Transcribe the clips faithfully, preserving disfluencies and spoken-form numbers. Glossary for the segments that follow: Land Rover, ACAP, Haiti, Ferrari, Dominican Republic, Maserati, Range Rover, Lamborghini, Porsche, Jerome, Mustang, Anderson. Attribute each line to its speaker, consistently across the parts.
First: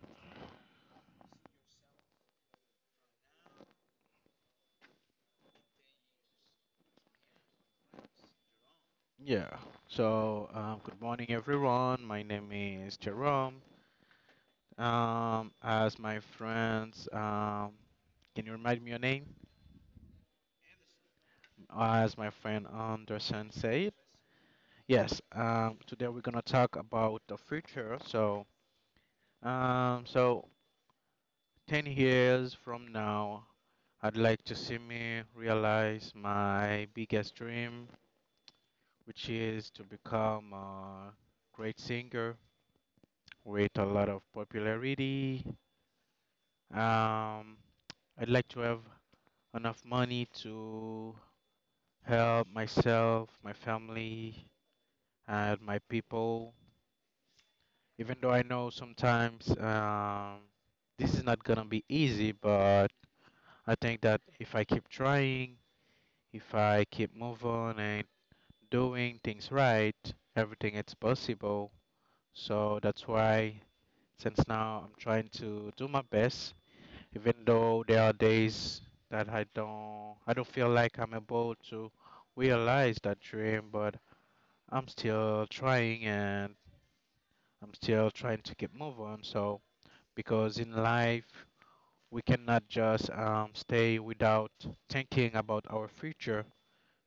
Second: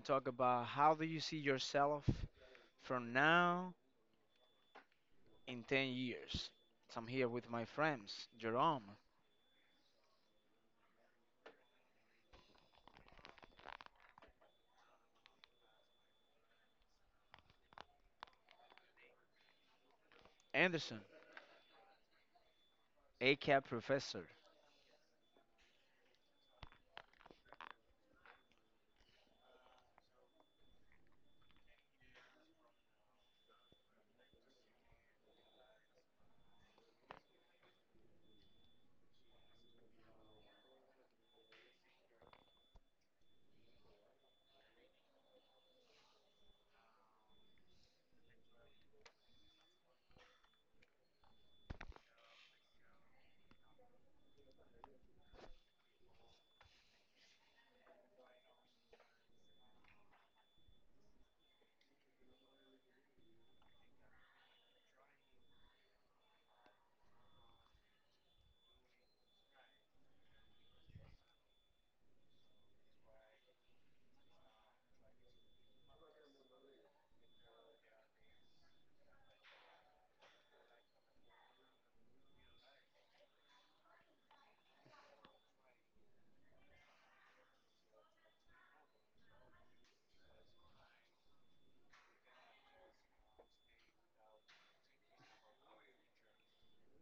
Speaker 1: talk about how do you see yourself from now in ten years. So I'm here with my friends, Jerome,
Speaker 2: Yeah. So, um, good morning, everyone. My name is Jerome. Um, as my friends, um, can you remind me your name?
Speaker 1: Anderson,
Speaker 2: As my friend Anderson
Speaker 1: ACAP
Speaker 2: said,
Speaker 1: professor.
Speaker 2: yes. Um, today we're gonna talk about the future. So, um, so ten years from now, I'd like to see me realize my biggest dream, which is to become a great singer with a lot of popularity. Um, I'd like to have enough money to help myself, my family, and my people. Even though I know sometimes um, this is not gonna be easy, but I think that if I keep trying, if I keep moving and doing things right, everything is possible. So that's why, since now I'm trying to do my best even though there are days that I don't I don't feel like I'm able to realize that dream, but I'm still trying and I'm still trying to keep moving. on. So because in life we cannot just um, stay without thinking about our future,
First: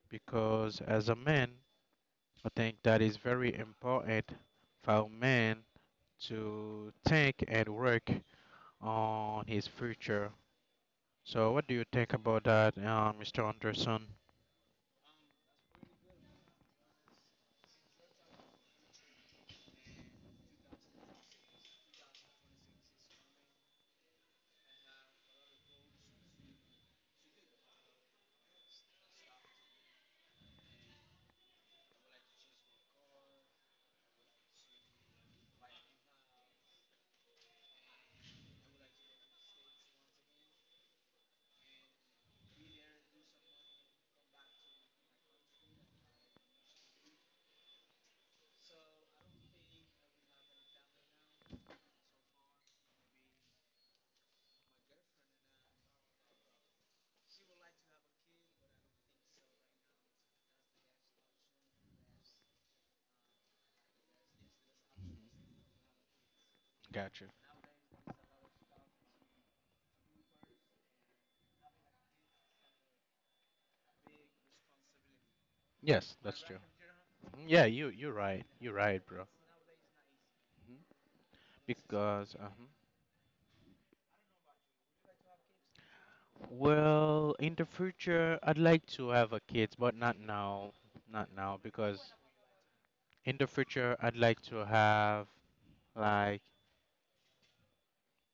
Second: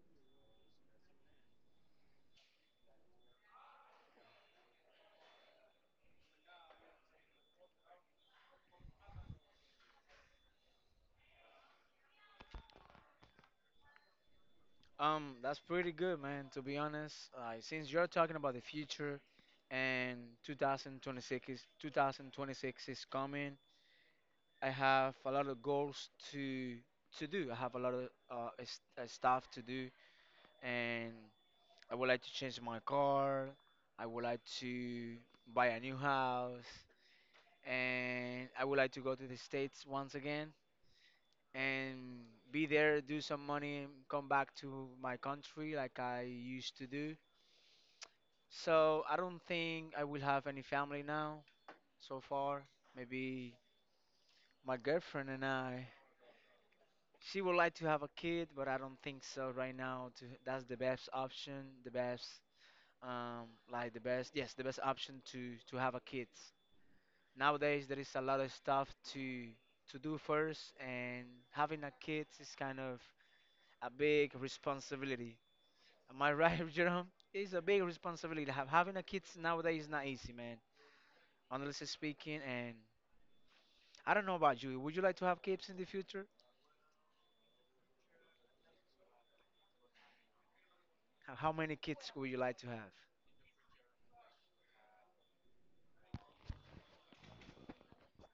Speaker 2: because as a man I think that is very important for a man to think and work on his future. So, what do you think about that, uh, mister Anderson?
Speaker 1: Um, that's pretty good, man, to be honest. Uh, since you're talking about the future and twenty twenty-six is twenty twenty-six is coming, I have a lot of goals to to do. I have a lot of uh, s- uh, stuff to do, and I would like to change my car. I would like to buy a new house. And I would like to go to the States once again and be there, do some money, come back to my country like I used to do. So I don't think I will have any family now so far. Maybe my girlfriend and I. She would like to have a kid, but I don't think so right now. To, that's the best option, the best, um like the best, yes, the best option to to have a kid.
Speaker 2: Gotcha.
Speaker 1: Nowadays there is a lot of stuff to to do first, and having a kid is kind of a big responsibility.
Speaker 2: Yes,
Speaker 1: Am I
Speaker 2: that's true.
Speaker 1: right, Jerome?
Speaker 2: Mhm.
Speaker 1: It's a
Speaker 2: Yeah,
Speaker 1: big
Speaker 2: you you're right.
Speaker 1: responsibility. Have,
Speaker 2: You're
Speaker 1: having a
Speaker 2: right,
Speaker 1: kid
Speaker 2: bro.
Speaker 1: nowadays is not easy, man.
Speaker 2: Mhm.
Speaker 1: Honestly
Speaker 2: Because
Speaker 1: speaking.
Speaker 2: uh
Speaker 1: And I don't know about you. Would you like to have kids in the future?
Speaker 2: Well, in the future, I'd like to have a kids, but not now. Not
Speaker 1: How how
Speaker 2: now,
Speaker 1: many
Speaker 2: because
Speaker 1: kids would you like to have?
Speaker 2: in the future, I'd like to have like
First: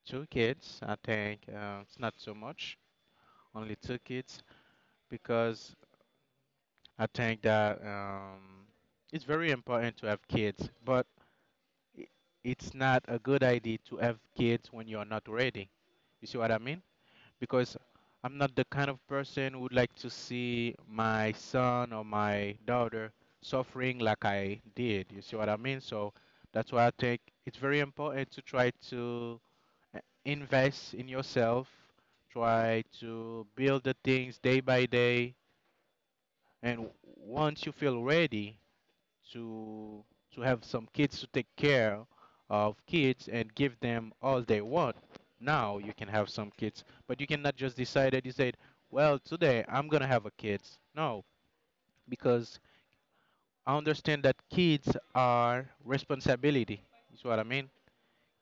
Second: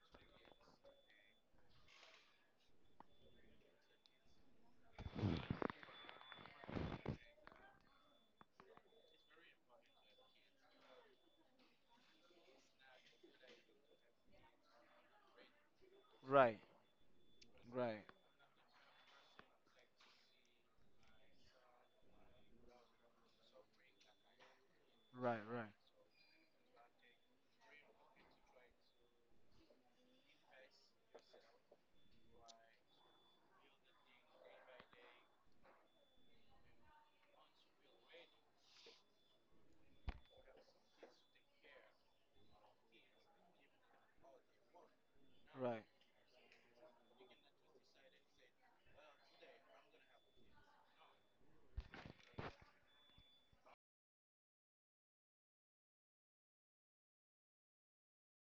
Speaker 2: two kids. I think uh, it's not so much, only two kids, because I think that um, it's very important to have kids, but i- it's not a good idea to have kids when you're not ready. You see what
Speaker 1: Right,
Speaker 2: I mean? Because
Speaker 1: right,
Speaker 2: I'm not the kind of person who would like to see my son or my daughter suffering like I did. You see
Speaker 1: right,
Speaker 2: what I
Speaker 1: right,
Speaker 2: mean? So that's why I think it's very important to try to uh, invest in yourself, try to build the things day by day, and once you feel ready, to to have some kids to take care of kids and give them all they want. Now
Speaker 1: right.
Speaker 2: you can have some kids, but you cannot just decide that you said, "Well, today I'm gonna have a kids." No, because I understand that kids are responsibility. Is what I mean.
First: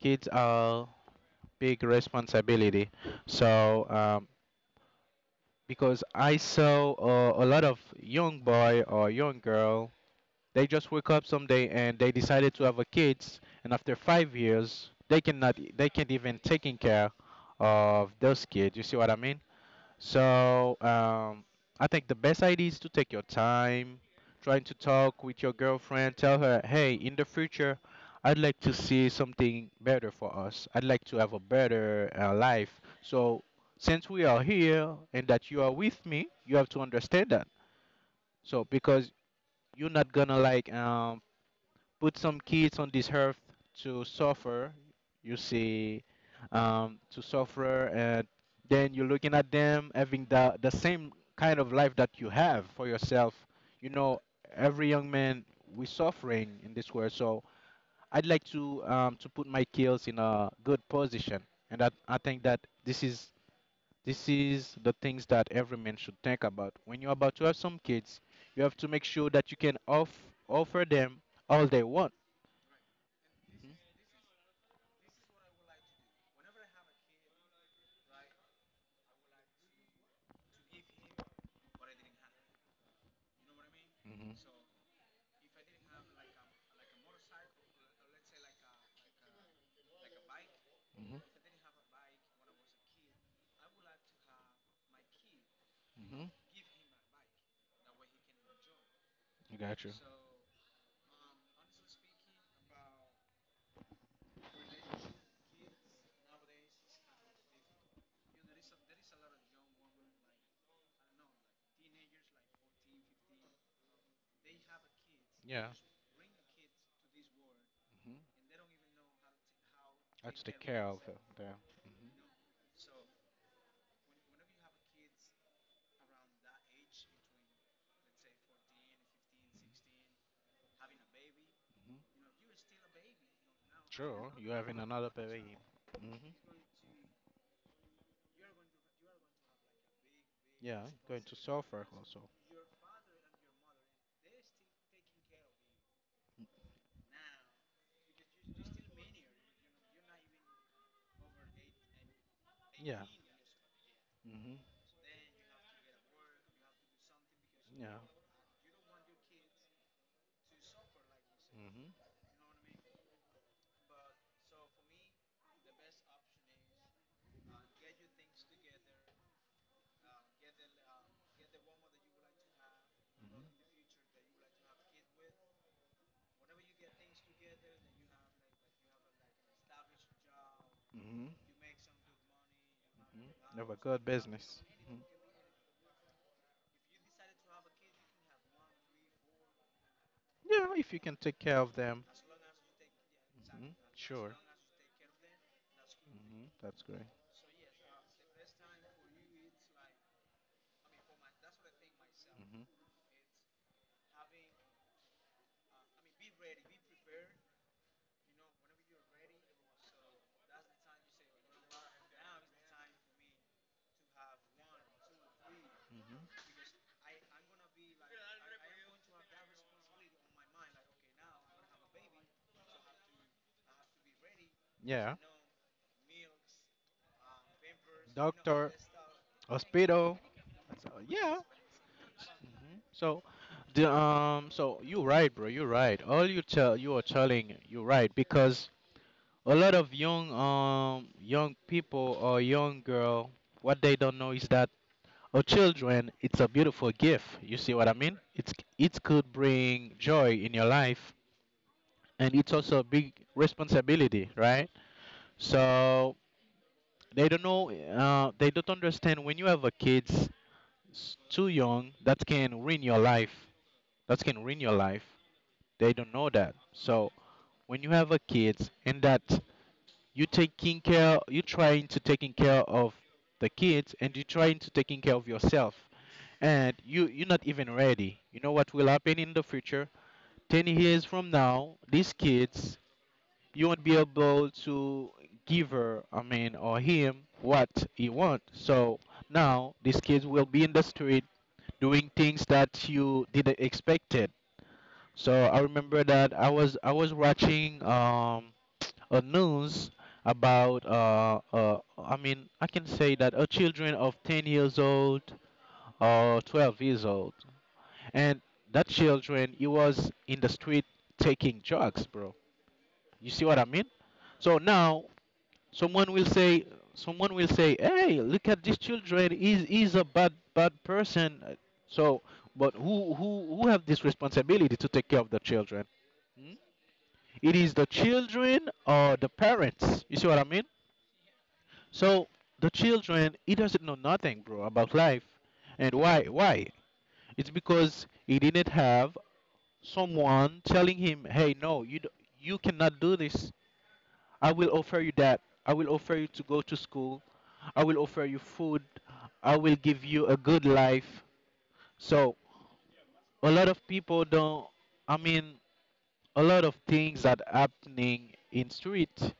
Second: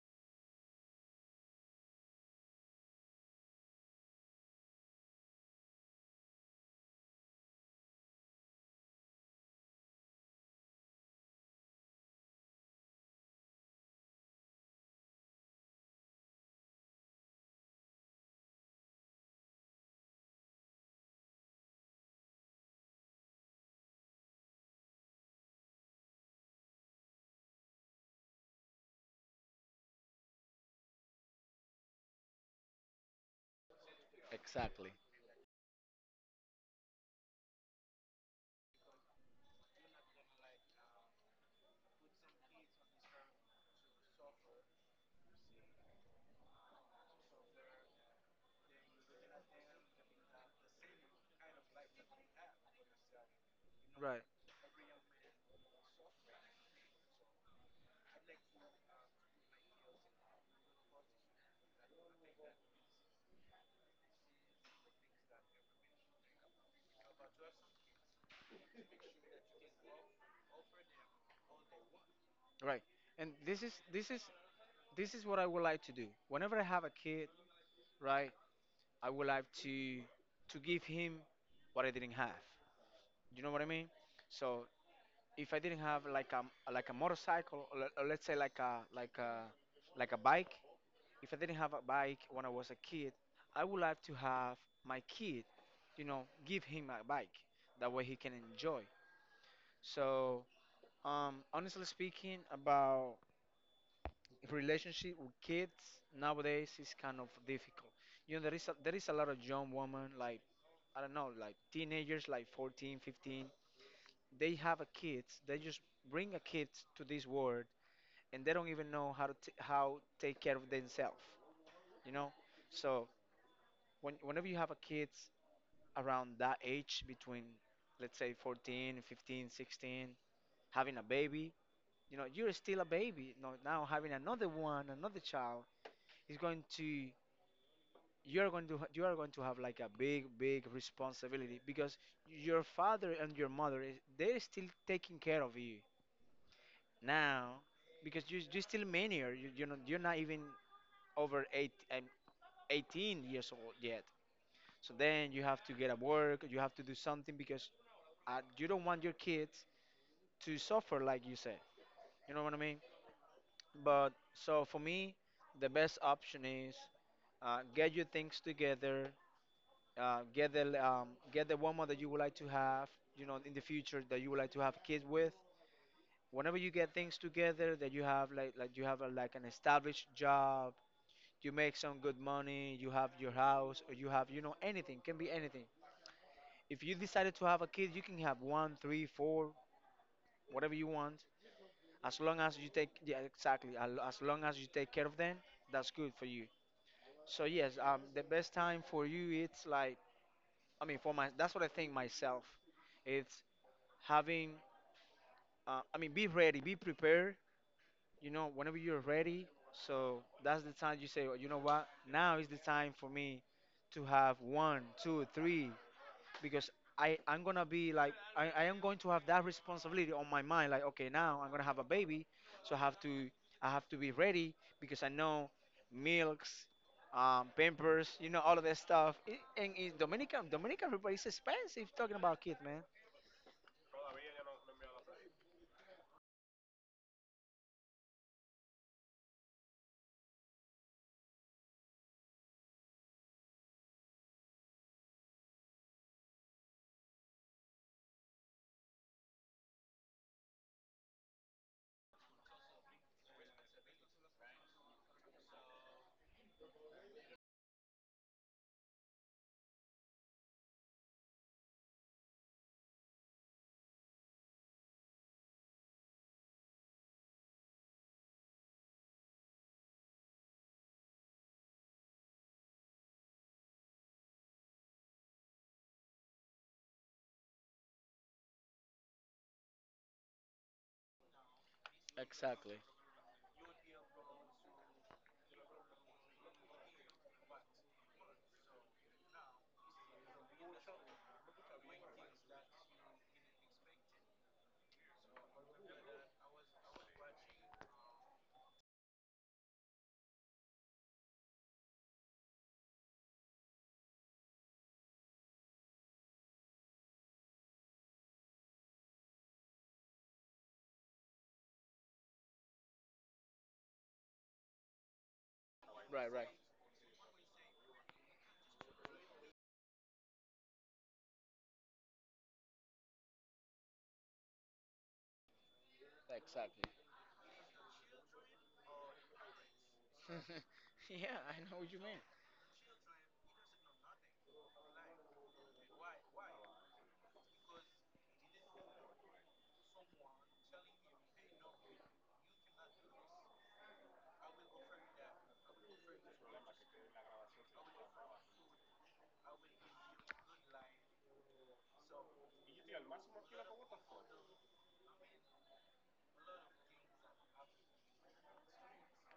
Speaker 2: Kids are big responsibility. So um, because I saw uh, a lot of young boy or young girl. They just wake up someday and they decided to have a kids, and after five years, they cannot, they can't even taking care of those kids. You see what I mean? So um, I think the best idea is to take your time, trying to talk with your girlfriend, tell her, hey, in the future, I'd like to see something better for us. I'd like to have a better uh, life. So since we are
Speaker 1: Exactly.
Speaker 2: here and that you are with me, you have to understand that. So because you're not gonna like um put some kids on this earth to suffer, you see, um, to suffer, and then you're looking at them having the, the same kind of life that you have for yourself, you know,
Speaker 1: Right,
Speaker 2: every young man, we suffering in this world. So I'd like to um, to put my kids in a good position, and that I think that this is this is the things that every man should think about when you're about to have some kids. You have to make sure that you can off, offer them all they want.
Speaker 1: right. And this is this is this is what I would like to do. Whenever I have a kid, right? I would like to to give him what I didn't have. You know what I mean?
Speaker 2: Mhm.
Speaker 1: So if I didn't have like a, like a motorcycle, or, le- or let's say like a like a like a bike,
Speaker 2: Mhm.
Speaker 1: if I didn't have a bike when I was a kid, I would like to have my kid, you know,
Speaker 2: Mhm.
Speaker 1: give him a bike. That way he can enjoy.
Speaker 2: I got you.
Speaker 1: So, um, honestly speaking, about relationship with kids nowadays is kind of difficult. You know, there is a, there is a lot of young women, like I don't know, like teenagers like fourteen, fifteen. They have a kids. They
Speaker 2: Yeah.
Speaker 1: just bring a kid to this world,
Speaker 2: Mhm.
Speaker 1: and they don't even know how to t- how
Speaker 2: That's
Speaker 1: take
Speaker 2: the
Speaker 1: care of
Speaker 2: care of it.
Speaker 1: themselves,
Speaker 2: Yeah. Mhm.
Speaker 1: you know? So, when whenever you have a kids around that age between, let's say, fourteen, fifteen, sixteen, having a baby,
Speaker 2: Mhm.
Speaker 1: you know, you're still a baby. No, now having
Speaker 2: Sure.
Speaker 1: another
Speaker 2: You're having
Speaker 1: one,
Speaker 2: another
Speaker 1: another
Speaker 2: baby.
Speaker 1: child,
Speaker 2: Mhm.
Speaker 1: is going to you are going to ha- you are going to have like a big big
Speaker 2: Yeah. Going to
Speaker 1: responsibility,
Speaker 2: suffer
Speaker 1: because
Speaker 2: also.
Speaker 1: your father and your mother is they're still taking care of you now, because you you're still minor. You, you're not you're not even over eight um,
Speaker 2: Yeah.
Speaker 1: eighteen years old yet,
Speaker 2: Mhm.
Speaker 1: so then you have to get a work, you have to do something because,
Speaker 2: Yeah.
Speaker 1: uh, you don't want your kids to suffer, like you said.
Speaker 2: Mhm.
Speaker 1: You know what I mean? But so for me the best option is, uh, get your things together, uh, get the, um, get the woman that you would like to have, you
Speaker 2: Mhm.
Speaker 1: know, in the future, that you would like to have kids with. Whenever you get things together, that you have, like like you have a, like an established job,
Speaker 2: Mhm.
Speaker 1: you make some good money, you have your
Speaker 2: Mhm. Have a
Speaker 1: house, or
Speaker 2: good
Speaker 1: you have, you know
Speaker 2: business. Mhm.
Speaker 1: anything can be anything. If you decided to have a kid, you can have one, three, four,
Speaker 2: Yeah.
Speaker 1: whatever you
Speaker 2: If you can
Speaker 1: want,
Speaker 2: take care of them.
Speaker 1: as long as you take yeah,
Speaker 2: Mhm.
Speaker 1: exactly, al- as
Speaker 2: Sure.
Speaker 1: long as you take care of them, that's good for you.
Speaker 2: Mhm. That's great.
Speaker 1: So yes, um, the best time for you, it's like, I mean, for my that's what I think myself.
Speaker 2: Mhm.
Speaker 1: It's having, uh, I mean, be ready, be prepared, you know, whenever you're ready. So that's the time you say, "Oh, you know what, now is the time for me to have one two three,
Speaker 2: Mhm.
Speaker 1: because I I'm gonna be like I, I am going to have that responsibility on my mind, like, okay, now I'm gonna have a baby, so i have to i have to be ready, because I
Speaker 2: Yeah.
Speaker 1: know, milks, um, pampers, you know, all of
Speaker 2: Doctor.
Speaker 1: that stuff. It, and in
Speaker 2: Hospital.
Speaker 1: Dominican,
Speaker 2: So
Speaker 1: Dominican Republic is
Speaker 2: yeah.
Speaker 1: expensive talking about kids,
Speaker 2: Mhm.
Speaker 1: man."
Speaker 2: So, the um, so you're right, bro. You're right. All you tell you are telling, you're right, because a lot of young um young people or young girl, what they don't know is that a children, it's a beautiful gift. You see what I mean? It's it could bring joy in your life, and it's also a big responsibility, right? So they don't know, uh, they don't understand, when you have a kids s- too young, that can ruin your life. That can ruin your life. They don't know that. So when you have a kids and that you taking care, you trying to taking care of the kids and you trying to taking care of yourself, and you you're not even ready. You know what will happen in the future? Ten years from now, these kids,
Speaker 1: Exactly.
Speaker 2: you won't be able to give her, I mean, or him what he want. So now these kids will be in the street doing things that you didn't expect. So I remember that I was I was watching um a news about uh, uh I mean, I can say that a children of ten years old or twelve years old, and that children he was in the street taking drugs, bro. You see what I mean? So now someone will
Speaker 1: Right, right.
Speaker 2: say someone will say, hey, look at this children, he's, he's a bad bad person. So but who who who have this responsibility to take care of the children? Hmm?
Speaker 1: Exactly.
Speaker 2: It is the children or the parents. You see what I mean?
Speaker 1: Yeah, I know what you mean.
Speaker 2: So the children, he doesn't know nothing, bro, about life. And why? Why? It's because he didn't have someone telling him, "Hey, no, you d- you cannot do this. I will offer you that. I will offer you to go to school. I will offer you food. I will give you a good life." So a lot of people don't. I mean, a lot of things that happening in street,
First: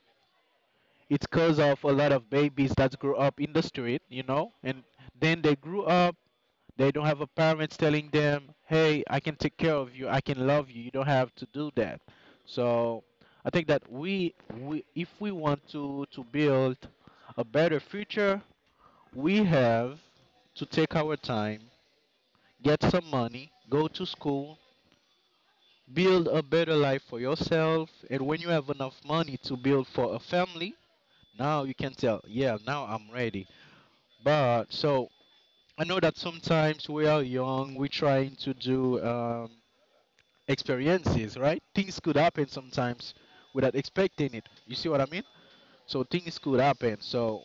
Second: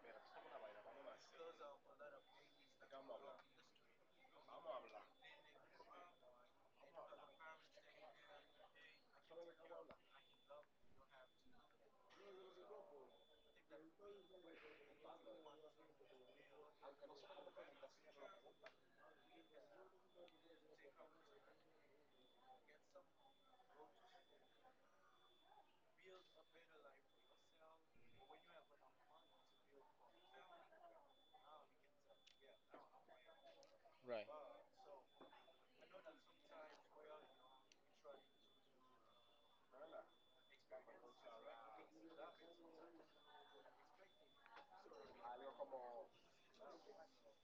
Speaker 2: it's cause of a lot of babies that grew up in the street, you know, and then they grew up, they don't have a parents telling them, "Hey, I can take care of you, I can love you, you don't have to do that." So I think that we, we if we want to to build a better future, we have to take our time, get some money, go to school, build a better life for yourself, and when you have enough money to build for a family, now you can tell, yeah, now I'm ready. But so I know that sometimes we are young, we're trying to do um, experiences, right? Things could happen sometimes without expecting it. You see what I mean? So things could happen. So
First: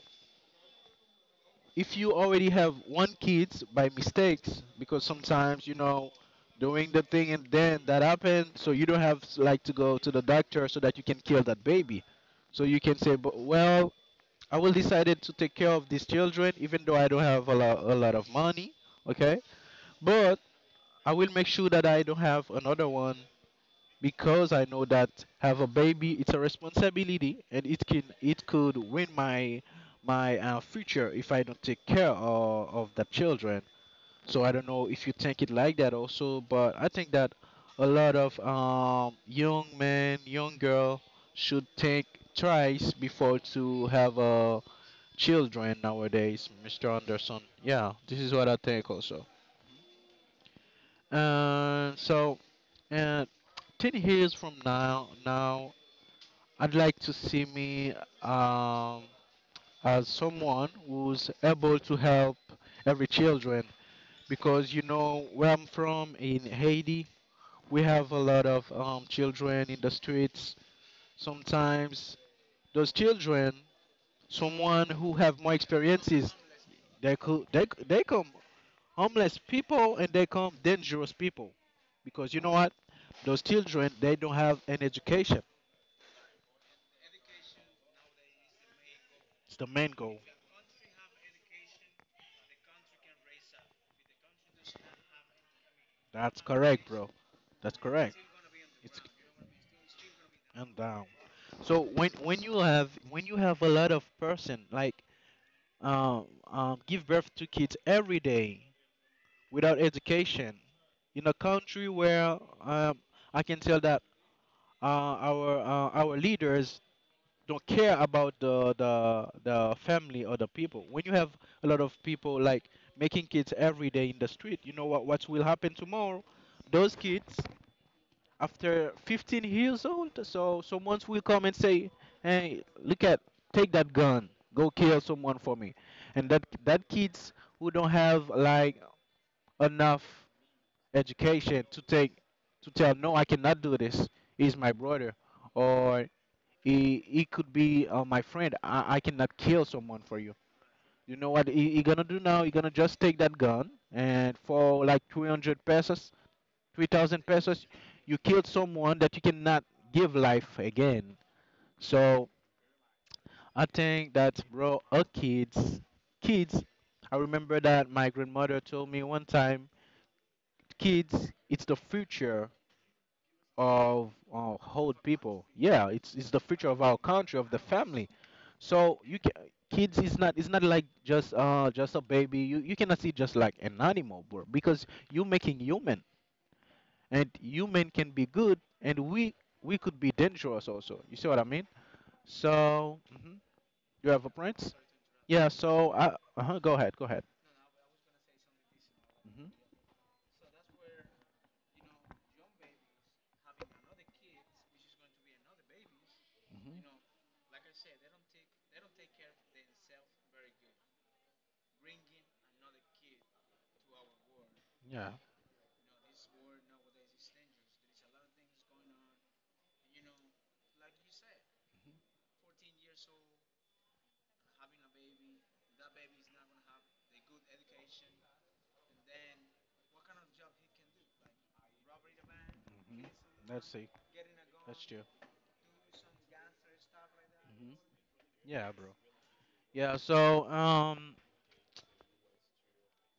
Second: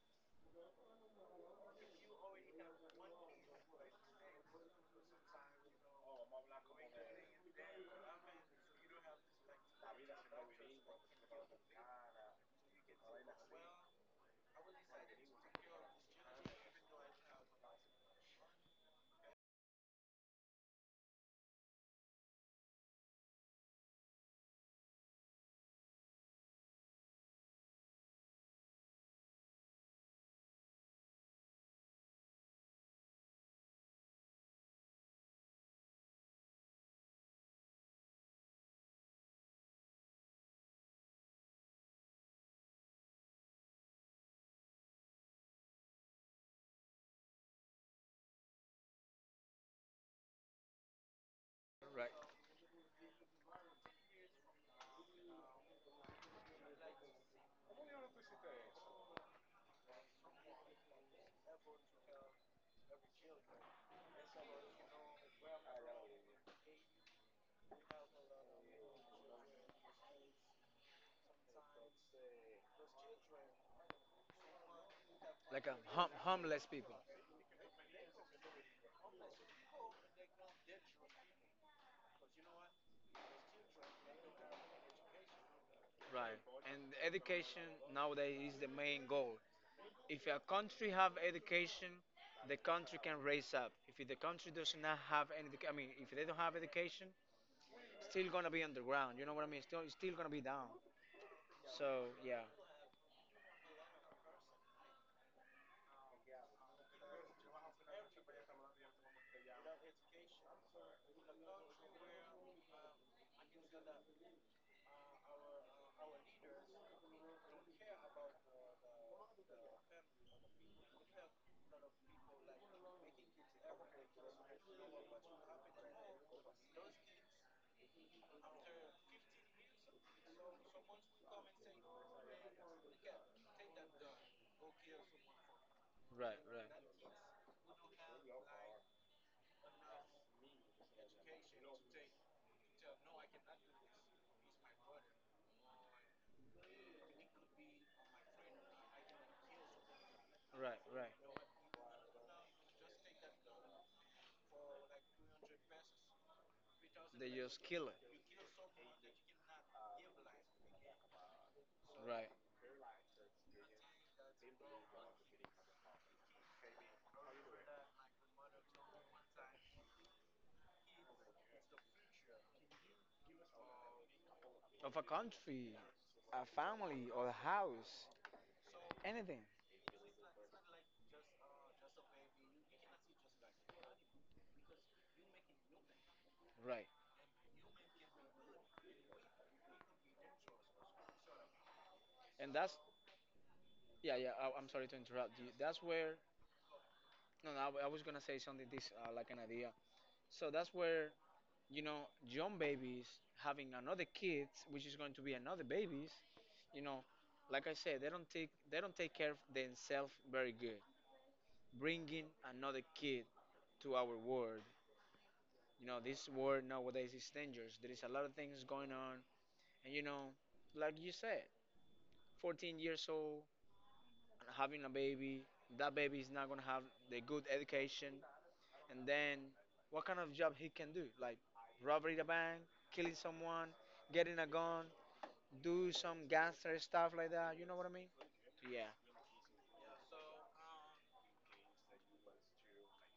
Speaker 2: if you already have one kids by mistakes, because sometimes you know doing the thing and then that happened, so you don't have like to go to the doctor so that you can kill that baby. So you can say, but well, I will decided to take care of these children even though I don't have a lot, a lot of money. Okay. But I will make sure that I don't have another one, because I know that have a baby it's a responsibility and it can it could ruin my my uh, future if I don't take care of, of the children. So I don't know if you think it like that also, but I think that a lot of um, young men, young girl should think twice before to have uh, children nowadays, mister Anderson. Yeah, this is what I think also. And
Speaker 1: Right,
Speaker 2: so Uh, ten years from now, now I'd like to see me um, as someone who's able to help every children, because you know where I'm from in Haiti, we have a lot of um, children in the streets. Sometimes those children, someone who have more
Speaker 1: like a hom-
Speaker 2: experiences,
Speaker 1: homeless people.
Speaker 2: they could they c- they come homeless people and they come dangerous people, because you know what, those children they don't have an education.
Speaker 1: Right, and education nowadays is the main goal.
Speaker 2: It's the main goal.
Speaker 1: If a country have education, the country can raise up. If the country does not have any, I mean, if they don't
Speaker 2: That's
Speaker 1: have
Speaker 2: correct,
Speaker 1: education,
Speaker 2: bro. That's correct.
Speaker 1: still gonna be
Speaker 2: It's
Speaker 1: underground. You know what I mean? Still, it's still gonna be down.
Speaker 2: and down. So when
Speaker 1: So
Speaker 2: when
Speaker 1: yeah,
Speaker 2: you have when you have a lot of person like um, um give birth to kids every day without education in a country where um I can tell that uh, our uh, our leaders don't care about the, the the family or the people. When you have a lot of people like making kids every day in the street, you know what what will happen tomorrow? Those kids after fifteen years old. So someone will come and say, "Hey, look at, take that gun, go kill someone for me," and
Speaker 1: right,
Speaker 2: that
Speaker 1: right,
Speaker 2: that kids who don't have like enough education to take to tell, no, I cannot do this. He's my brother, or he he could be uh, my friend. I, I cannot kill someone for you.
Speaker 1: right, right.
Speaker 2: You know what he, he gonna do now? He gonna just take that gun, and for like three hundred pesos, three thousand
Speaker 1: They just
Speaker 2: pesos,
Speaker 1: kill it.
Speaker 2: you killed someone that you cannot give life again.
Speaker 1: Right,
Speaker 2: So I think that, bro, our kids, kids, I remember that my grandmother told me one time, kids, it's the future of uh,
Speaker 1: of
Speaker 2: old
Speaker 1: a
Speaker 2: people.
Speaker 1: country,
Speaker 2: Yeah, it's, it's the
Speaker 1: a
Speaker 2: future of our
Speaker 1: family or a
Speaker 2: country, of the family.
Speaker 1: house,
Speaker 2: So you can,
Speaker 1: anything.
Speaker 2: kids is not it's not like just uh just a baby. You you cannot see just like an animal, bro, because you making human.
Speaker 1: Right,
Speaker 2: And human can be good and we we could be dangerous also. You see what I mean?
Speaker 1: and that's
Speaker 2: so mhm. You
Speaker 1: yeah,
Speaker 2: have a
Speaker 1: yeah. I, I'm
Speaker 2: prince.
Speaker 1: sorry to interrupt you.
Speaker 2: Yeah,
Speaker 1: That's
Speaker 2: so I,
Speaker 1: where,
Speaker 2: uh go ahead go ahead
Speaker 1: no, no. I, w- I was gonna say something. This, uh, like an
Speaker 2: hmm.
Speaker 1: idea. So that's where, you know, young babies having another kid, which is going to be another babies.
Speaker 2: Hmm.
Speaker 1: You know, like I said, they don't take they don't take care of themselves very good. Bringing another kid to our world.
Speaker 2: Yeah.
Speaker 1: You know, this world nowadays is dangerous. There is a lot of things going on, and, you know, like you said, fourteen years old and having a baby. That baby is not gonna have the good education, and then what kind of job he can do, like robbery the bank,
Speaker 2: Hmm.
Speaker 1: killing someone,
Speaker 2: Let's see.
Speaker 1: getting a
Speaker 2: That's
Speaker 1: gun,
Speaker 2: true.
Speaker 1: do some gangster stuff like that, you
Speaker 2: Hmm.
Speaker 1: know what I mean?
Speaker 2: Yeah, bro.
Speaker 1: Yeah.
Speaker 2: yeah so um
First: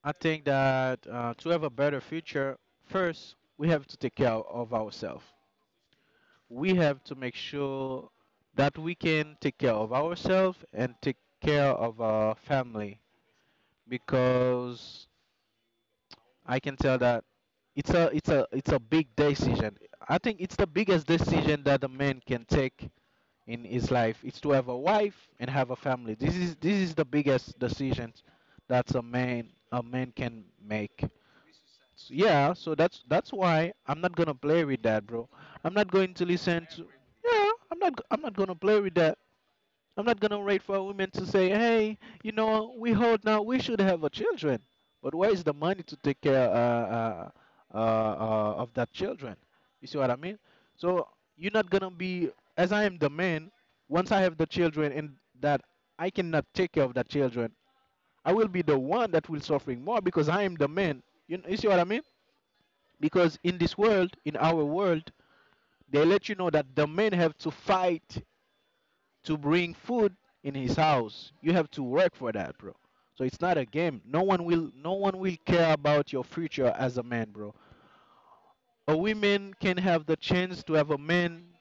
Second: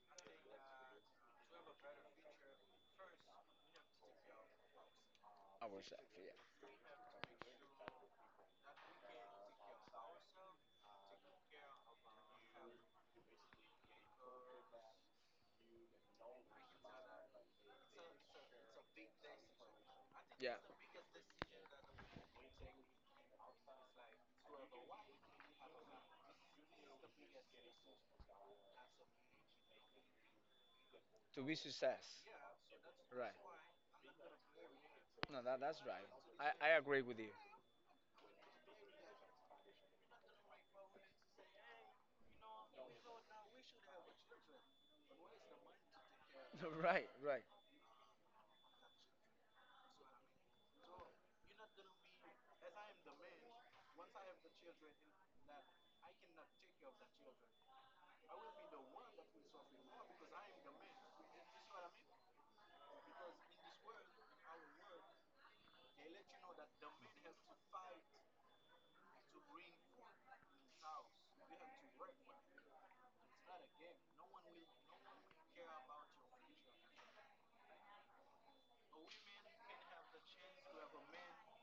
Speaker 2: I think that uh, to have a better future, first we have to take care of ourselves.
Speaker 1: Ourselves, yeah,
Speaker 2: We have to make sure that we can take care of ourselves and take care of our family, because I can tell that it's a it's a it's a big decision. I think
Speaker 1: yeah.
Speaker 2: it's the biggest decision that a man can take in his life. It's to have a wife and have a family. This is this is the biggest decision that a man a man can make.
Speaker 1: To be
Speaker 2: So,
Speaker 1: success.
Speaker 2: yeah, so that's that's
Speaker 1: Right.
Speaker 2: why I'm not gonna play with that, bro.
Speaker 1: No, that,
Speaker 2: I'm
Speaker 1: that's
Speaker 2: not
Speaker 1: right.
Speaker 2: going to listen
Speaker 1: I, I
Speaker 2: to.
Speaker 1: agree with you.
Speaker 2: Yeah, I'm not I'm not gonna play with that. I'm not gonna wait for women to say, "Hey, you know, we hold now. We should have a children." But where is the money to take care uh,
Speaker 1: Right,
Speaker 2: uh,
Speaker 1: right,
Speaker 2: uh, uh, of that children? You see what I mean? So you're not gonna be as I am the man. Once I have the children and that I cannot take care of the children, I will be the one that will suffering more because I am the man. You, you see what I mean? Because in this world, in our world, they let you know that the men have to fight to bring food in his house. You have to work for that, bro. So it's not a game. No one will no one will care about your future as a man, bro. A woman can have the chance to have a man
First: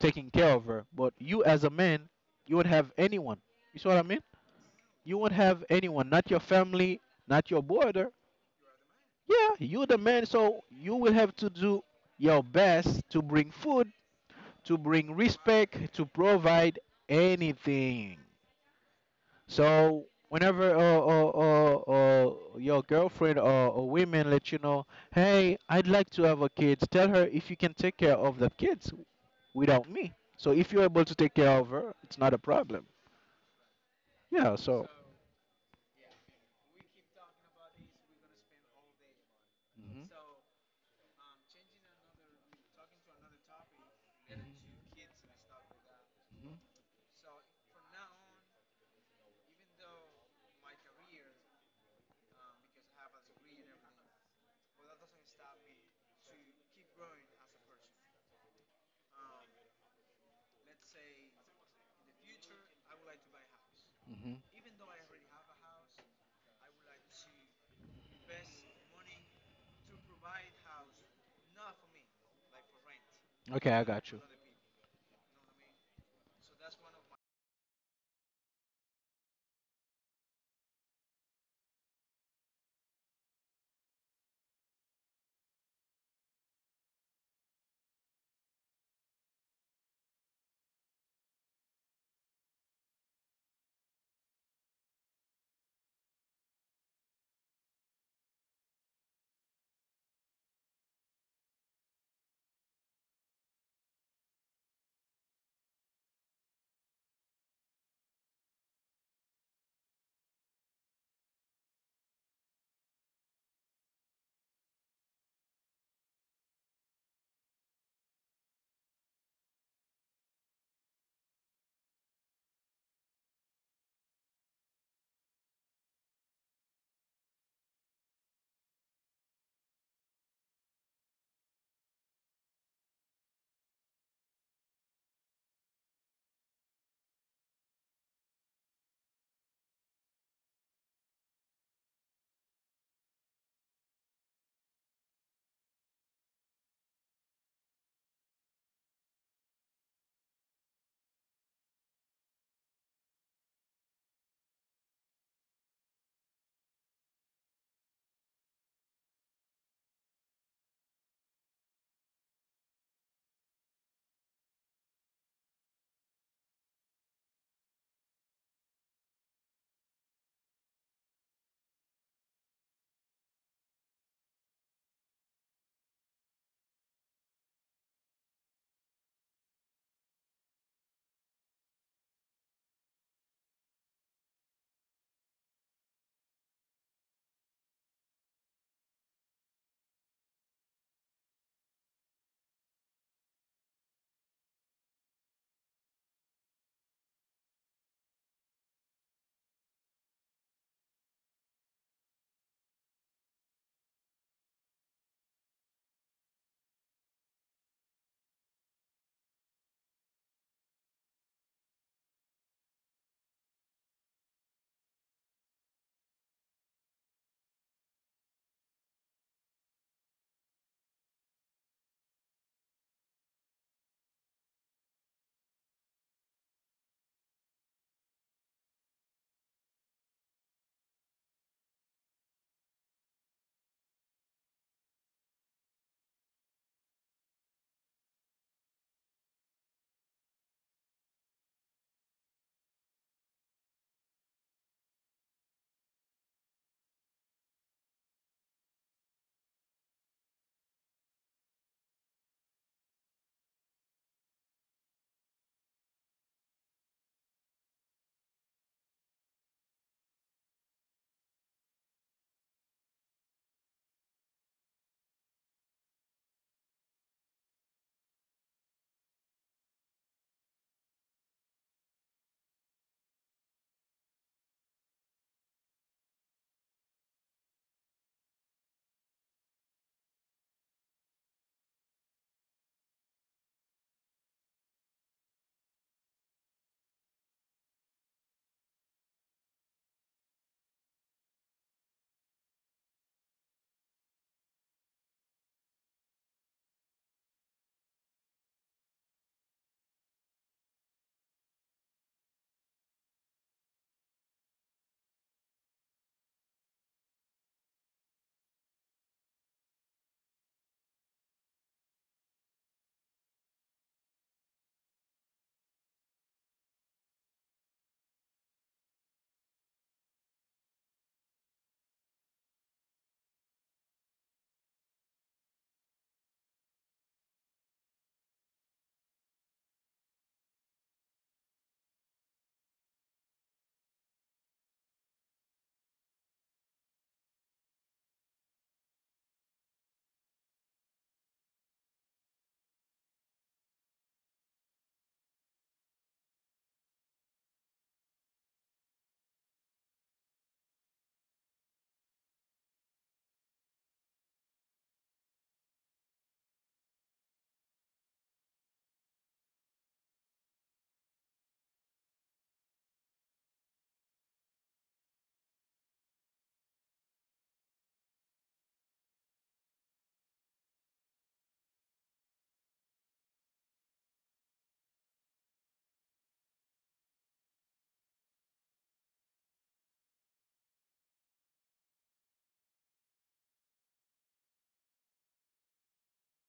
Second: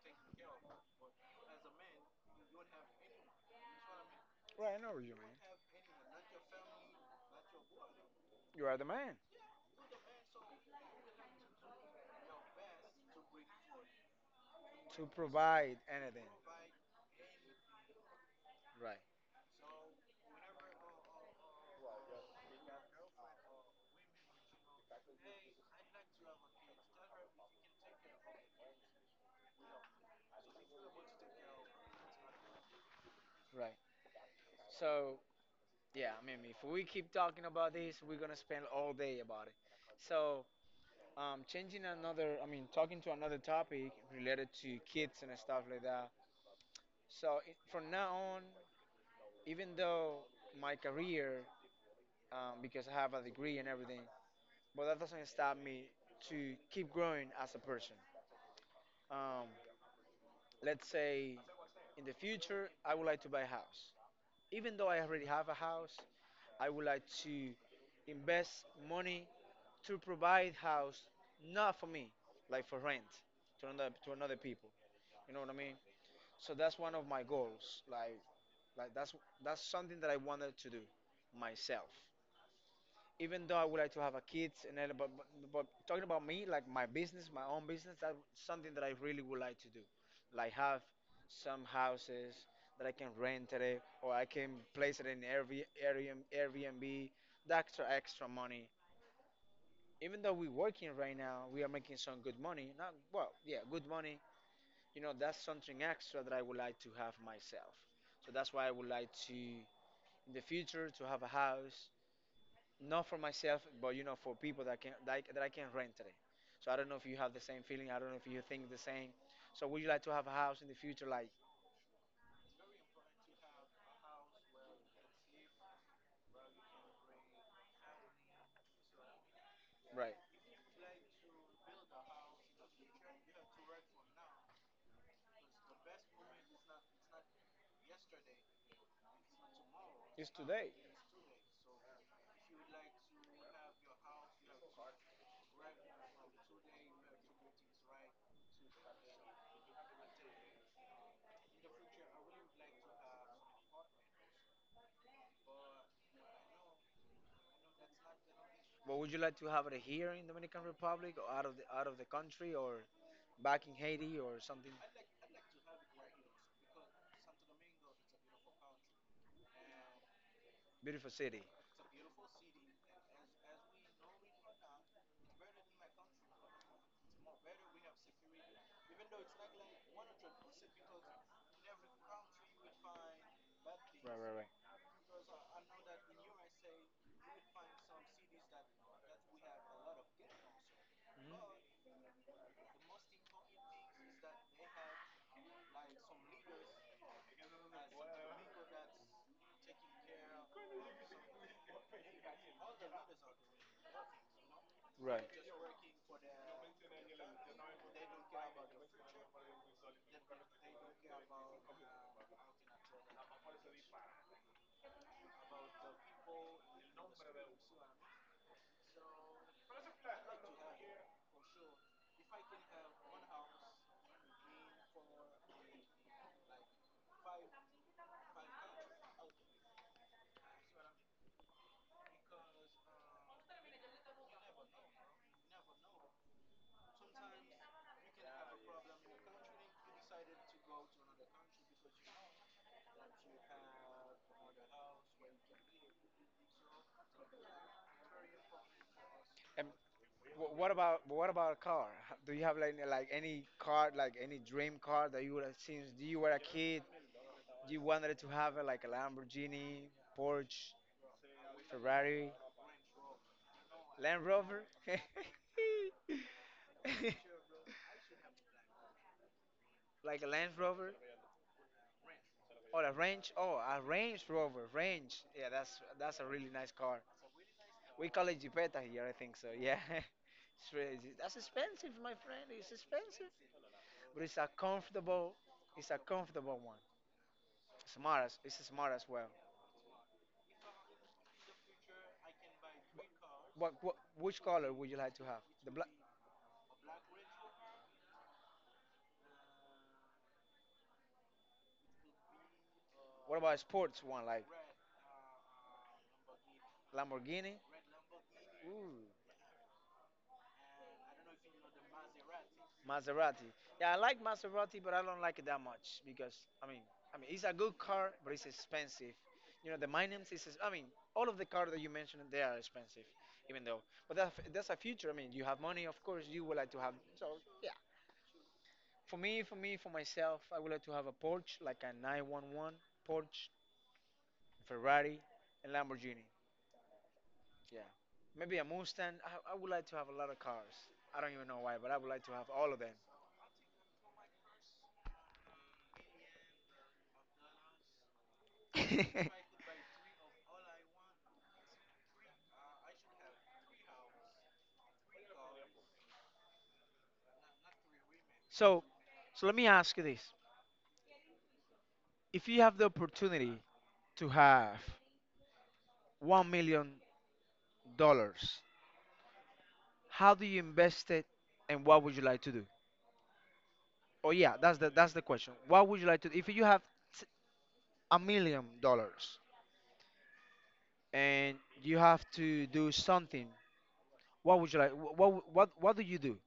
Speaker 2: taking care of her, but you as a man, you won't have anyone. You see what I mean?
Speaker 1: right, I know what you
Speaker 2: You won't
Speaker 1: mean.
Speaker 2: have anyone, not your family, not your brother.
Speaker 1: You are the man.
Speaker 2: Yeah, you the man, so you will have to do your best to bring food, to
Speaker 1: To
Speaker 2: bring
Speaker 1: provide
Speaker 2: respect, to
Speaker 1: anything.
Speaker 2: provide anything.
Speaker 1: Right,
Speaker 2: So whenever uh, uh, uh, uh, your girlfriend or, or women let you know, hey, I'd like to have a kid, tell her if you can take care of the kids without me. So if you're able to take care of her, it's not a problem.
Speaker 1: right.
Speaker 2: Yeah. So.
Speaker 1: So yeah, I mean, if we keep talking about this, we're gonna spend all day about it.
Speaker 2: Hmm.
Speaker 1: So, Um, changing another, I mean, talking to another topic related to kids and stuff like that. So, it, from now on, even though my career, um, because I have a degree and everything, but that doesn't stop me to keep growing as a person. Um, let's say in the future, I would like to buy a house.
Speaker 2: Hmm.
Speaker 1: Even though I already have a house, I would like to invest money to provide house, not for me, like for rent
Speaker 2: Hmm.
Speaker 1: to
Speaker 2: Okay, I
Speaker 1: another
Speaker 2: got
Speaker 1: to
Speaker 2: you.
Speaker 1: another people. You know what I mean? So that's one of my goals. Like like that's that's something that I wanted to do myself. Even though I would like to have a kids and everything, but, but but talking about me, like my business, my own business, that's something that I really would like to do. Like have some houses that I can rent it, or I can place it in every Airbnb. The extra extra money. Even though we're working right now, we are making some good money. Not well, yeah, good money, you know, that's something extra that I would like to have myself. So that's why I would like to, in the future, to have a house, not for myself, but you know, for people that can that, that I can rent it. So I don't know if you have the same feeling. I don't know if you think the same. So would you like to have a house in the future? Like, right, it's today. But would you like to have it here in Dominican Republic, or out of the out of the country, or back in Haiti, or something? Beautiful city? Right, right, right. Mhm. Right. And Wh- What about what about a car? H- Do you have like, like any car, like any dream car that you would have since you were a kid, you wanted to have, uh, like a Lamborghini, Porsche, Ferrari, Land Rover? Like a Land Rover, or a Range? Oh, a Range Rover, Range. Yeah, that's that's a really nice car. We call it Jeepeta here, I think so. Yeah. It's really, that's expensive, my friend. It's expensive, but it's a comfortable, it's a comfortable one. Smart, as, it's smart as well. What, what which color would you like to have? The black. What about sports one, like Lamborghini? Ooh, Maserati. Yeah, I like Maserati, but I don't like it that much, because, I mean, I mean, it's a good car, but it's expensive. You know, the Minims is. I mean, all of the cars that you mentioned, they are expensive, even though. But that's that's a future. I mean, you have money, of course, you would like to have. For me, for me, for myself, I would like to have a Porsche, like a nine one one Porsche, Ferrari, and Lamborghini. Yeah. Maybe a Mustang. I, I would like to have a lot of cars. I don't even know why, but I would like to have all of them. So, so let me ask you this. If you have the opportunity to have one million dollars, how do you invest it and what would you like to do? Oh yeah, that's the that's the question. What would you like to do? If you have t- a million dollars and you have to do something, what would you like? wh- What what what do you do?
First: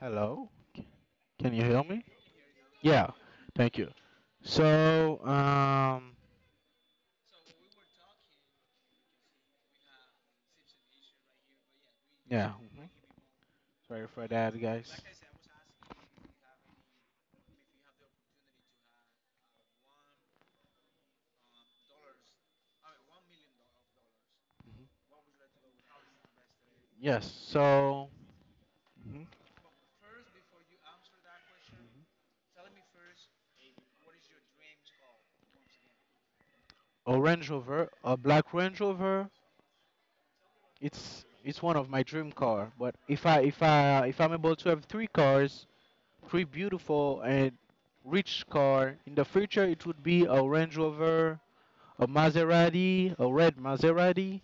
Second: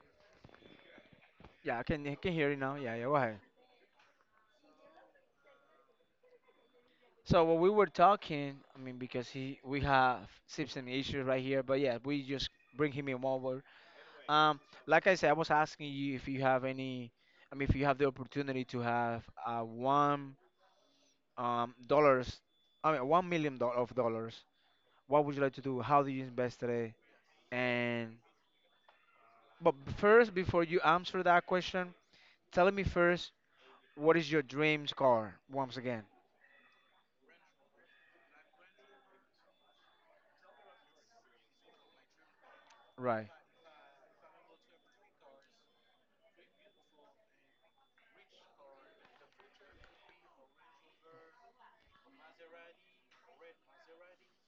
Speaker 2: Hello. Can you
Speaker 1: Yeah,
Speaker 2: hear
Speaker 1: I
Speaker 2: me?
Speaker 1: can I can hear you now. Yeah, yeah,
Speaker 2: Yeah.
Speaker 1: go ahead.
Speaker 2: Thank you. So um,
Speaker 1: So what we were talking, I mean, because he we have Simpson issues right here, but yeah, we just
Speaker 2: yeah.
Speaker 1: bring him in over.
Speaker 2: Sorry for that,
Speaker 1: Um,
Speaker 2: guys.
Speaker 1: like I said, I was asking you if you have any, I mean, if you have the opportunity to have uh, one um dollars, I mean, one million do- of dollars,
Speaker 2: Mhm.
Speaker 1: what would you like to do? How do you invest today?
Speaker 2: Yes. So.
Speaker 1: And
Speaker 2: Mhm.
Speaker 1: but first, before you answer that question, tell me first, what is your dreams car once again?
Speaker 2: A Range Rover, a black Range Rover, it's it's one of my dream car. But
Speaker 1: Right.
Speaker 2: if I if I if I'm able to have three cars, three beautiful and rich car in the future, it would be a Range Rover, a Maserati, a red Maserati.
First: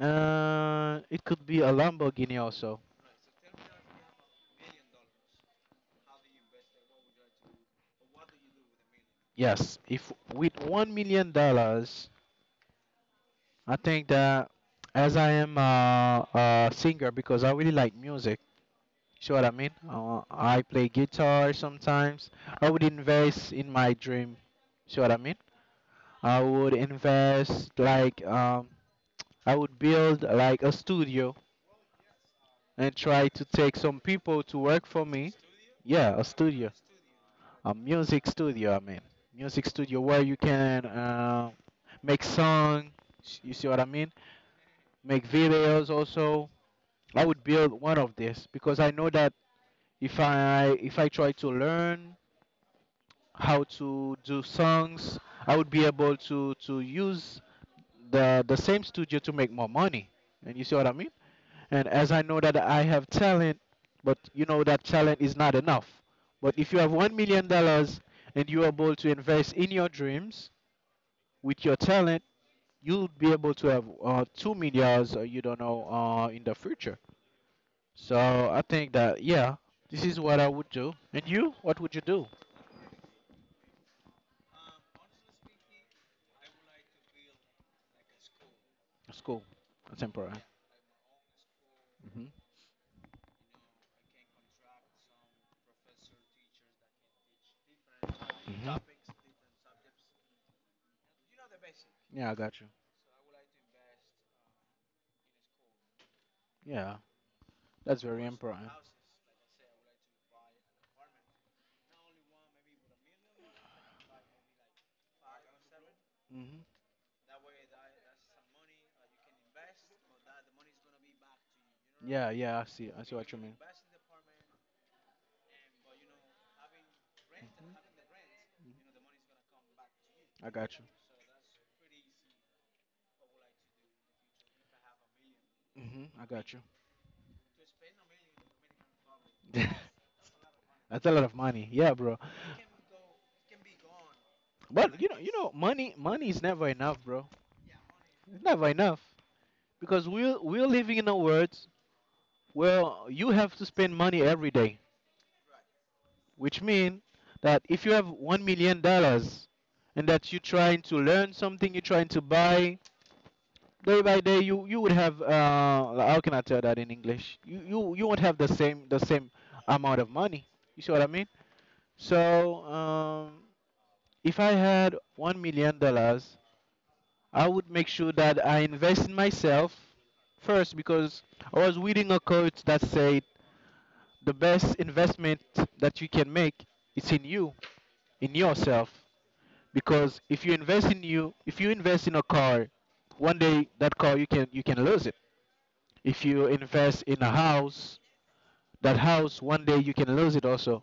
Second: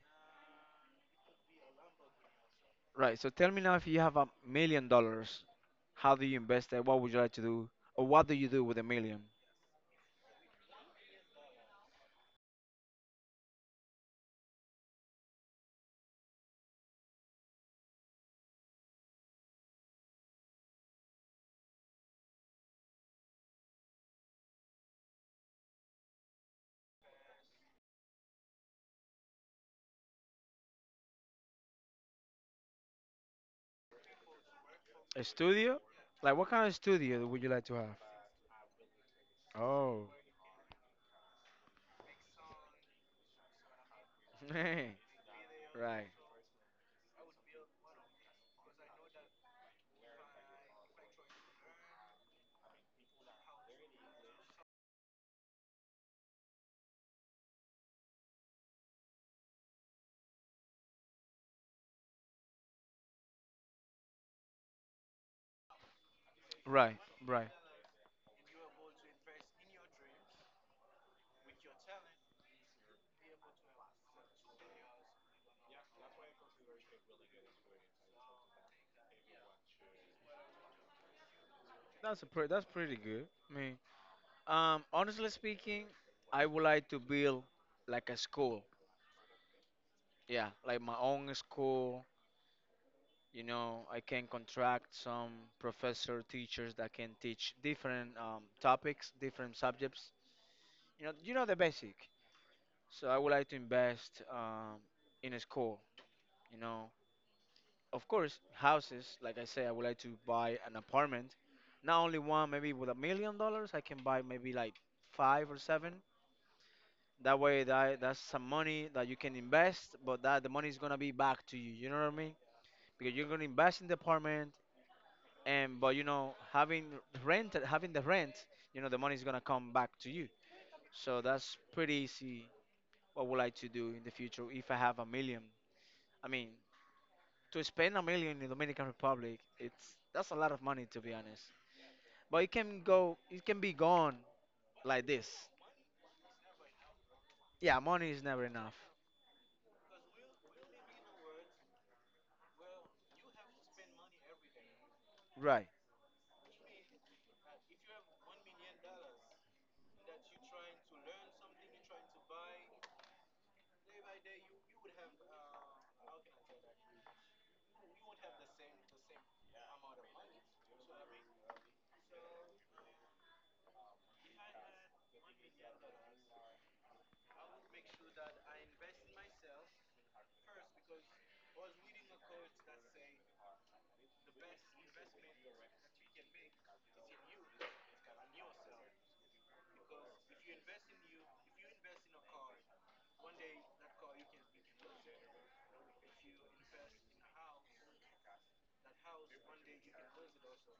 Speaker 2: Uh, it could be a Lamborghini also.
Speaker 1: Right. So tell me now, if you have a million dollars, how do you invest it? What would you like to do, or what do you do with a million?
Speaker 2: Yes, if with one million dollars, I think that as I am a, a singer because I really like music. See what I mean? Uh, I play guitar sometimes. I would invest in my dream. See what I mean? I would invest like um, I would build like a studio and try to take some people to work for
Speaker 1: A
Speaker 2: me.
Speaker 1: studio?
Speaker 2: Yeah, a
Speaker 1: Like, what kind
Speaker 2: studio,
Speaker 1: of studio would you like
Speaker 2: a
Speaker 1: to have?
Speaker 2: music studio. I mean, music studio
Speaker 1: Oh.
Speaker 2: where you can uh, make song. s- You see what I mean?
Speaker 1: Right.
Speaker 2: Make videos also. I would build one of this because I know that if I if I try to learn how to do songs. I would be able to to use the the same studio to make more money. And you see what I mean? And as I know that I have talent, but you know that talent is not enough. But if you have
Speaker 1: Right.
Speaker 2: one million
Speaker 1: Right.
Speaker 2: dollars and you're able to invest in your dreams with your talent, you'll be able to have uh, two millions. Uh, you don't know uh, in the future. So I think that yeah, this is what I would do. And you, what would you do?
Speaker 1: Me. Um. Honestly speaking, I would like to build like a school.
Speaker 2: School, that's important.
Speaker 1: Yeah, like my own school.
Speaker 2: Hmm.
Speaker 1: You know, I can contract some professor teachers that can teach different um,
Speaker 2: Hmm.
Speaker 1: topics, different subjects. You know, you know the basic.
Speaker 2: Yeah, I got you.
Speaker 1: So I would like to invest um, in a school. You know,
Speaker 2: Yeah, that's
Speaker 1: of
Speaker 2: very
Speaker 1: course,
Speaker 2: important.
Speaker 1: houses. Like I say, I would like to buy an apartment, not only one. Maybe with a million dollars, I can buy maybe like five or seven.
Speaker 2: Hmm.
Speaker 1: That way, that that's some money that you can invest, but that the money is gonna be back to you. You know what I
Speaker 2: Yeah,
Speaker 1: mean?
Speaker 2: yeah, I see. I see
Speaker 1: Because
Speaker 2: what
Speaker 1: you're
Speaker 2: you
Speaker 1: gonna
Speaker 2: mean.
Speaker 1: invest in the apartment, and but you know, having rent, having the rent, you know, the money is gonna come back to you.
Speaker 2: I got you.
Speaker 1: So that's pretty easy. What would I like to do in the future if I have a million?
Speaker 2: Hmm. I
Speaker 1: I
Speaker 2: got
Speaker 1: mean,
Speaker 2: you.
Speaker 1: to spend a million in Dominican Republic, it's that's a lot of money to
Speaker 2: That's a
Speaker 1: be
Speaker 2: lot of
Speaker 1: honest.
Speaker 2: money. Yeah, bro.
Speaker 1: But it can go, it can be gone
Speaker 2: But you
Speaker 1: like
Speaker 2: know,
Speaker 1: this.
Speaker 2: you know, money, money is never enough, bro.
Speaker 1: Yeah, money is
Speaker 2: It's
Speaker 1: never
Speaker 2: never
Speaker 1: enough.
Speaker 2: enough because we're we're living in a world where you have to spend money every day.
Speaker 1: Right,
Speaker 2: Which means that if you have one million dollars and that you're trying to learn something, you're trying to buy day by day, you you would have uh, how can I tell that in English? You you you won't have the same the same amount of money. You see what I mean? So um, if I had one million dollars, I would make sure that I invest in myself first because I was reading a quote that said the best investment that you can make is in you, in yourself. Because if you invest in you, if you invest in a car, one day that car you can you can lose it. If you invest in a house, that house one day you can lose it also.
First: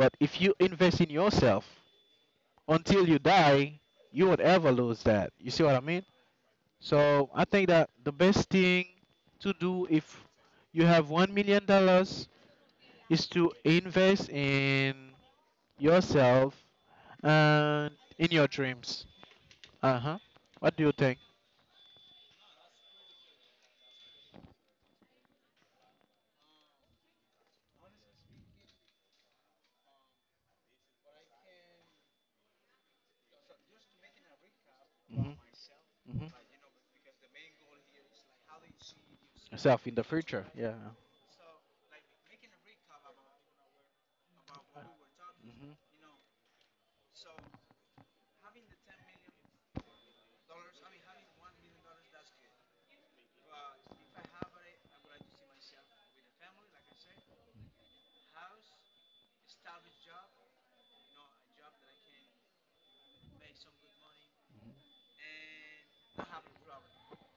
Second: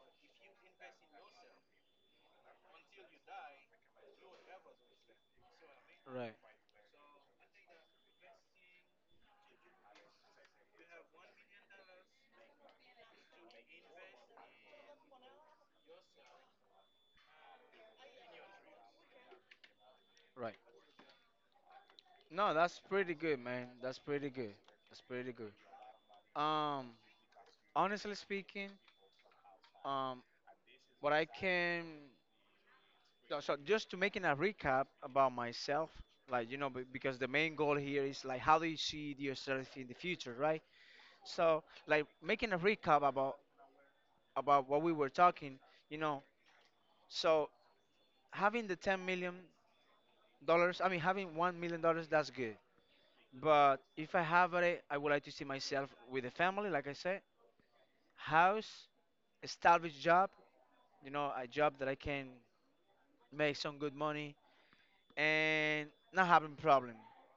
Speaker 2: But if you invest in yourself, until you die, you won't ever lose that. You see what I mean?
Speaker 1: right,
Speaker 2: So I think that the best thing to do if you have one million dollars is to invest in yourself and in your dreams. Uh-huh.
Speaker 1: right.
Speaker 2: What do you think?
Speaker 1: No, that's pretty good, man. That's pretty good. That's pretty good. Um, honestly speaking, um, what I can, no, so just to making a recap about
Speaker 2: Mm-hmm.
Speaker 1: myself,
Speaker 2: Hmm.
Speaker 1: like you know, be- because the main goal here is like how do you see yourself
Speaker 2: Self
Speaker 1: in
Speaker 2: in
Speaker 1: the
Speaker 2: the
Speaker 1: future,
Speaker 2: future.
Speaker 1: right?
Speaker 2: Yeah.
Speaker 1: So like making a recap about about what we were talking,
Speaker 2: Hmm.
Speaker 1: you know. So having the ten million dollars, I mean having one million dollars, that's good. But if I have it, I would like to see myself with a family, like I said, house, established job, you know, a job that I can make some good money and not having problem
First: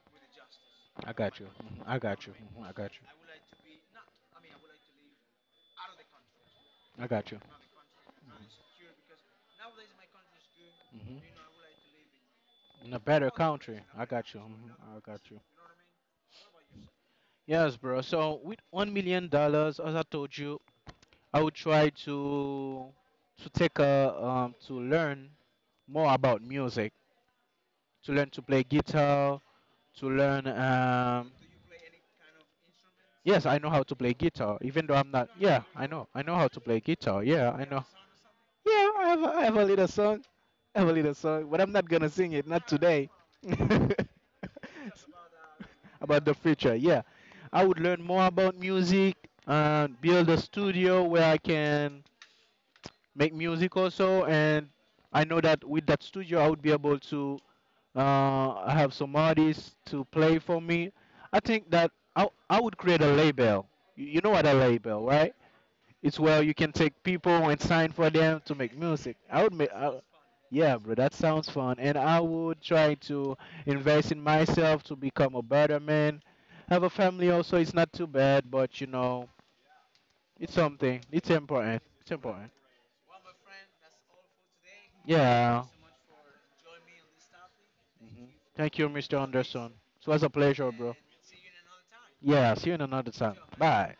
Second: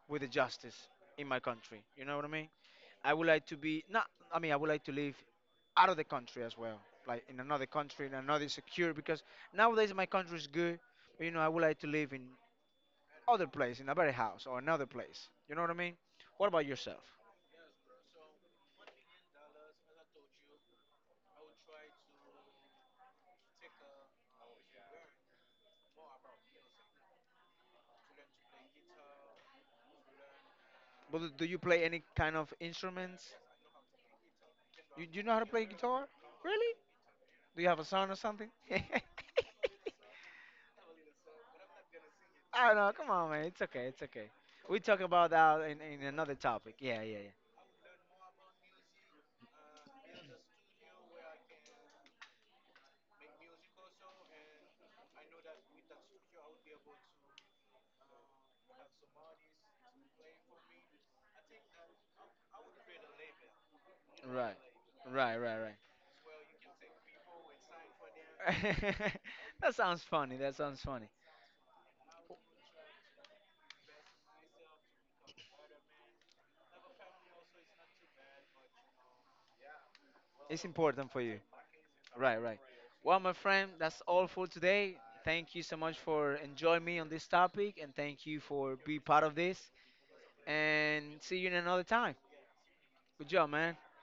Speaker 1: with the justice
Speaker 2: I
Speaker 1: in
Speaker 2: got
Speaker 1: my
Speaker 2: you. Hmm.
Speaker 1: country.
Speaker 2: I
Speaker 1: You know what
Speaker 2: got
Speaker 1: I
Speaker 2: you.
Speaker 1: mean?
Speaker 2: Hmm. I got
Speaker 1: I would like to be not. I mean, I would like to live out of the country as well,
Speaker 2: you. I
Speaker 1: like
Speaker 2: got you.
Speaker 1: in another country, in another secure. Because nowadays my country is good,
Speaker 2: Hmm.
Speaker 1: but you know I would like to live in
Speaker 2: In a better
Speaker 1: other
Speaker 2: country.
Speaker 1: place, in a
Speaker 2: I
Speaker 1: better
Speaker 2: got you.
Speaker 1: house or
Speaker 2: Mhm,
Speaker 1: another
Speaker 2: I got
Speaker 1: place.
Speaker 2: you.
Speaker 1: You know what I mean? What about yourself?
Speaker 2: Yes, bro. So with one million dollars, as I told you, I would try to to take a um to learn more about music, to learn to play guitar, to learn um.
Speaker 1: But do you play any kind of instruments?
Speaker 2: Yes, I know how to play guitar, even though
Speaker 1: You
Speaker 2: I'm
Speaker 1: Do you
Speaker 2: not.
Speaker 1: know how to
Speaker 2: Yeah,
Speaker 1: play
Speaker 2: I
Speaker 1: guitar?
Speaker 2: know. I know how to
Speaker 1: Really?
Speaker 2: play guitar. Yeah,
Speaker 1: Do
Speaker 2: I
Speaker 1: you have
Speaker 2: know.
Speaker 1: a son or something?
Speaker 2: Yeah, I have a, I have a little song. I a little song, but I'm not gonna sing it.
Speaker 1: I
Speaker 2: Not
Speaker 1: don't know.
Speaker 2: today.
Speaker 1: Come on, man. It's okay. It's okay. We talk about that in, in
Speaker 2: about the
Speaker 1: another
Speaker 2: future.
Speaker 1: topic.
Speaker 2: Yeah,
Speaker 1: Yeah, yeah,
Speaker 2: I would learn more about music and build a studio where I can make music also. And I know that with that studio, I would be able to uh, have some artists to play for me. I think that I, I would create a label. You you know
Speaker 1: yeah.
Speaker 2: what
Speaker 1: Right.
Speaker 2: a label,
Speaker 1: Right,
Speaker 2: right?
Speaker 1: right,
Speaker 2: It's where you can take people and sign for them to make
Speaker 1: right.
Speaker 2: music. I would
Speaker 1: That
Speaker 2: make,
Speaker 1: sounds
Speaker 2: I,
Speaker 1: funny. That
Speaker 2: yeah,
Speaker 1: sounds
Speaker 2: bro,
Speaker 1: funny.
Speaker 2: that sounds fun. And I would try to invest in myself to become a better man. Have a family also. It's not too bad, but you know, it's
Speaker 1: It's
Speaker 2: something.
Speaker 1: important for
Speaker 2: It's
Speaker 1: you.
Speaker 2: important. It's
Speaker 1: Right,
Speaker 2: important.
Speaker 1: right. Well, my friend, that's all for today. Thank you
Speaker 2: Yeah.
Speaker 1: so much for enjoying me on this topic, and thank
Speaker 2: Hmm.
Speaker 1: you for
Speaker 2: Thank you,
Speaker 1: being
Speaker 2: Mister
Speaker 1: part of this.
Speaker 2: Anderson. It was a pleasure, bro.
Speaker 1: And see you in another time.
Speaker 2: Yeah, see you in another
Speaker 1: Good
Speaker 2: time.
Speaker 1: job, man.
Speaker 2: Bye.